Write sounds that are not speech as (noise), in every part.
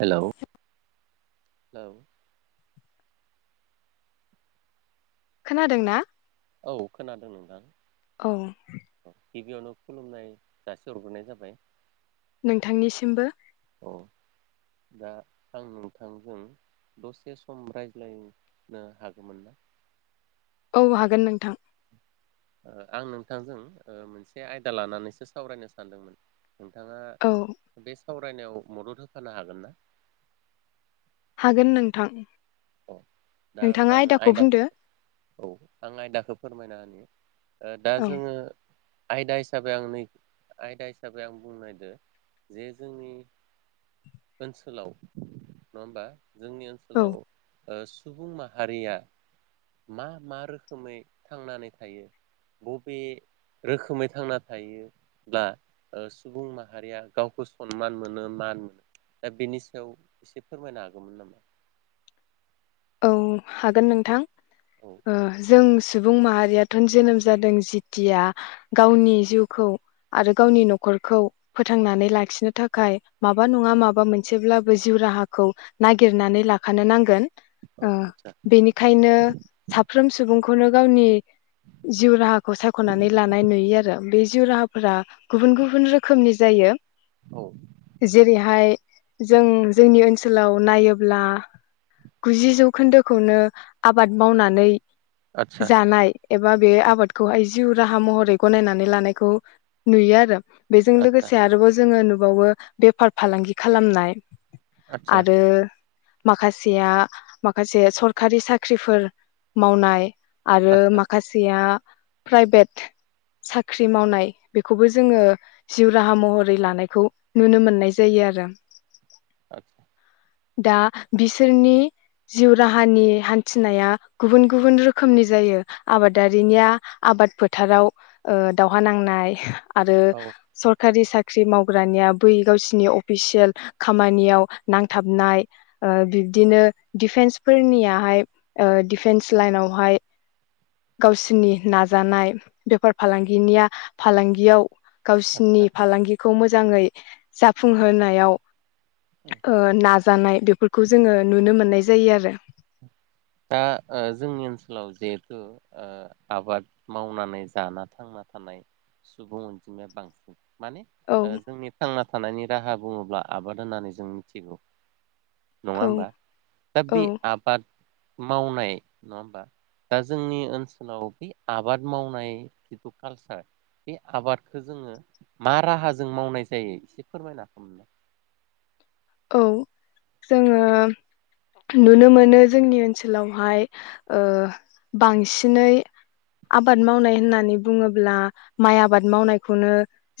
Hello hello खोनादों ना? औ खोनादों नोंथां गिबियावनो खुलुमनाय जासि हरग्रोनाय जाबाय नोंथांनिसिमबो औ दा आं नोंथांजों दसे सम रायज्लायनो हागौमोन ना ह हागोन नोंथां आं नोंथांजों मोनसे आयदा लानानैसो सावरायनो सानदोंमोन नोंथाङा औ बेस सावरायनायाव मदद होफानो हागोन ना हागोन नोंथां अ दा नोंथाङा होबा आङो आयदाखौ बुंदो औ आं आयदाखौ फोरमायना होन दा औ जोङो आयदा हिसाबै आं नै आयदा हिसाबै आं बुंनायदो जे जोंनि ओनसोलाव नङा होमबा जोंनि औ ओनसोलाव सुबुं माहारिया मा मा रोखोमै थांनानै थायो बबे रोखोमै थांना थायोब्ला सुबुं माहारिया गावखौ सनमान मोनो मान मोनो दा बेनि सायाव एसे फोरमायनो हागौमोन नामा औ हागोन नोंथां औ जों सुबुं माहारियाथ' जोनोम जादों जिथिया गावनि जिउखौ आरो गावनि न'खरखौ फोथांनानै लाखिनो थाखाय माबा नङा माबा मोनसेब्लाबो जिउ राहाखौ नागिरनानै लाखानो नांगोन औ आदसा बेनिखायनो साफ्रोम साफ्रोम सुबुंखौनो गावनि जिउ राहा खौ सायख'नानै लानाय नुयो आरो। बे जिउ राहाफोरा गुबुन गुबुन रोखोमनि जायो। औ जेरैहाय जों जोंनि ओनसोल ओनसोलाव नायोब्ला। गुजि जौखोन्दोखौनो आबाद मावनानै आदसा जानायाय एबा बे आबादखौहाय जिउ राहा महरै गनायनानै लानायखौ नुयो आरो। बेजों आदसा लोगोसे आरोबाव जोङो। ाव बेफार फालांगि खालामनाय आदसा आरो। माखासेया माखासे सरखारि साख्रिफोर मावनाय आरो आदसा माखासेया प्राइभेट साख्रि मावनाय बेखौबो जोङो जिउ राहा महरै लानायखौ नुनो मोननाय जायो आरो। आतसा दा बिसोरनि जिउ राहानि हान्थिनाया गुबुन गुबुन रोखोमनि जायो आबादारिनिया आबाद फोथाराव दावहा नांनाय। आरो औ सरकारि साख्रि साख्रि मावग्रानिया बै गावसिनि अफिसियेल खामानियाव नांथाबनाय बिब्दिनो। दिफेन्सफोरनियाहाय, दिडिफेन्स लाइनावहाय, गावसोरनि नाजानाय बेफार फालांगिनिया फालांगियाव गावसिनि आदसा फालांगिखौ मोजाङै जाफुंहोनायाव उम नाजानाय बेफोर खौ जोङो नुनो मोननाय जायो आरो दा जोंनि ओनसोलाव जिहेथु आबाद मावनानै जाना थांना थानाय सुबुं अनजिमाया बांसिन माने औ जोंनि थां थानायनि राहा बुङोब्ला आबाद होननानै जों मिथिगौ। नङा औ होमबा दा औ बे आबाद मावनाय नङा होमबा दा जोंनि ओनसोलाव बे आबाद मावनाय जिथु कालसार बे आबादखौ जोङो मा राहाजों मावनाय जायो एसे फोरमायना होदो। औ जोङो नुनो मोनो जोंनि ओनसोलावहाय बांसिनै आबाद मावनाय होननानै बुङोब्ला माइ आबाद मावनायखौनो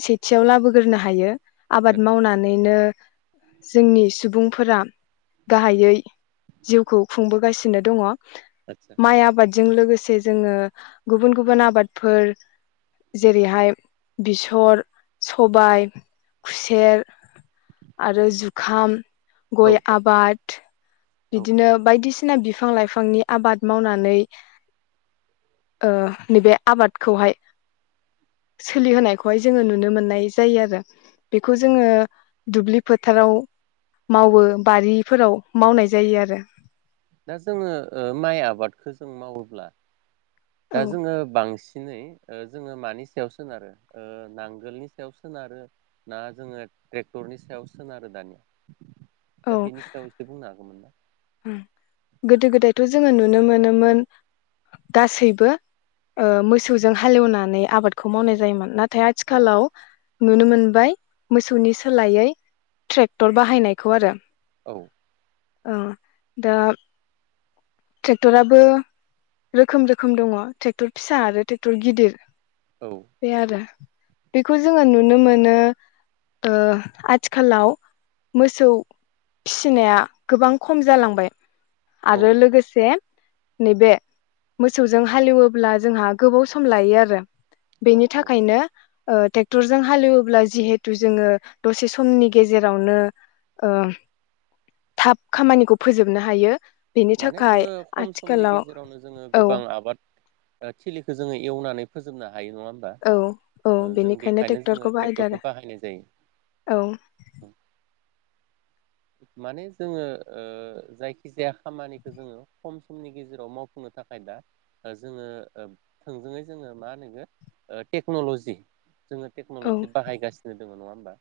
सेथियाव लाबोग्रोनो हायो। आबाद आतसा मावनानैनो। जोंनि सुबुंफोरा गाहायै जिउखौ खुंबोगासिनो दङ। आतसा माइ आबादजों लोगोसे जोङो गुबुन गुबुन आबादफोर जेरैहाय बेसर सबाय खुसेर आरो जुखाम। (unintelligible) औ गय औ आबाद औ बिदिनो बायदिसि सिना बिफां लाइफांनि आबाद मावनानै ओ नैबे आबादखौहाय सोलिहोनायखौहाय जोङो नुनो मोननाय जायो आरो बेखौ जोङो दुब्लि फोथाराव मावो बारिफोराव मावनाय जायो आरो। दा जोङो ओ माइ आबादखौ जों मावोब्ला दा औ जोङो बांसि सिनै ओ जोङो मानि सायाव सोनारो ओ नांगोलनि सायाव सोनारो ना जोङो टेक्टरनि सायाव सोनारो दानिया औ दा बेनि सायाव इसे बुंनो हागोन नामा? गोदो गोदायथ' जोङो नुनो मोनोमोन गासैबो ओ मोसौजों हालेवनानै आबादखौ मावनाय जायोमोन ना थाय औ आथिखालाव नुनो मोनबाय मोसौनि सोलायै ट्रेक्टर बाहायनायखौ आरो। औ अ दा ट्रेक्टराबो रोखोम रोखोम दङ ट्रेक्टर फिसा आरो ट्रेक्टर गिदिर औ बे आरो बेखौ जोङो नुनो मो नो ओ आथिखालाव मोसौ फिसिनाया गोबां खम जालांबाय आरो औ लोगोसे नैबे मोसौजों हालेवोब्ला जोंहा गोबाव सम लायो आरो। बेनि औ थाखायनो ओ टेक्टरजों हालेवोब्ला जिहेथु जोङो दसे समनि गेजेरावनो ओ थाब खामानिखौ फोजोबनो हायो। बेनि माने थाखाय जोङो खम समनि आथिखालाव गेजेरावनो जोङो औ गोबां आबाद ओ थिलिखौ जोङो एवनानै फोजोबना हायो नङा होमबा औ औ ओ जों बेनिखायनो बेखायनो जोङो बाहायदो आरो ट्रेक्टरखौ बाहायनाय औ जायो। माने जोङो ओ जायखि जाया खामानिखौ जोङो खम समनि गेजेराव मावफुंनो थाखाय दा ओ जोङो ओ थोंजोङै जोङो मा होनो ओ टेक्न'लजि जोङो औ टेक्न'लज बायगासिनो जोङो नङा होमबा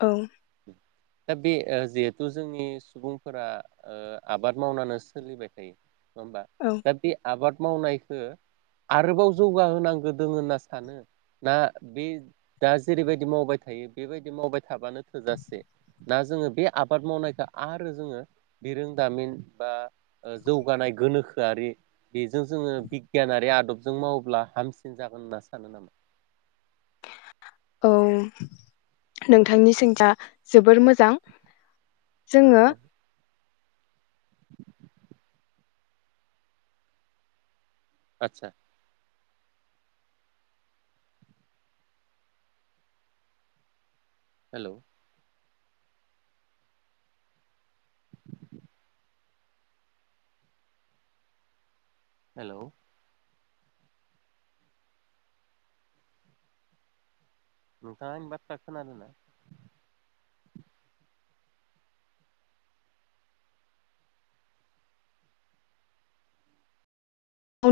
औ दा बे ओ जेथ थु जोंनि सुबुंफोरा ओ आबाद मावनानो सोलिबाय थायो। नङा होमबा औ दा बे आबाद मावनायखो आरोबाव जौगाहोनांगो दोङो होनना सानो ना बे दा जेरैबायदि मावबाय थायो बेबायदि मावबाय थाबानो थोजासे दा जोङो बे आबाद मावनायखौ आरो जोङो बिरोंदामिन बा ओ जौगानाय गोनोखोआरि बेजों जोङो बिगियानारि आदबजों मावोब्ला हामसिन जागोन होनना सानो नामा? औ नोंथांनि सोंथिया जोबोर मोजां जोङो औ आतसा हेल' हेल' नोंथाङा आंनि बाथ्रा खोनादों ना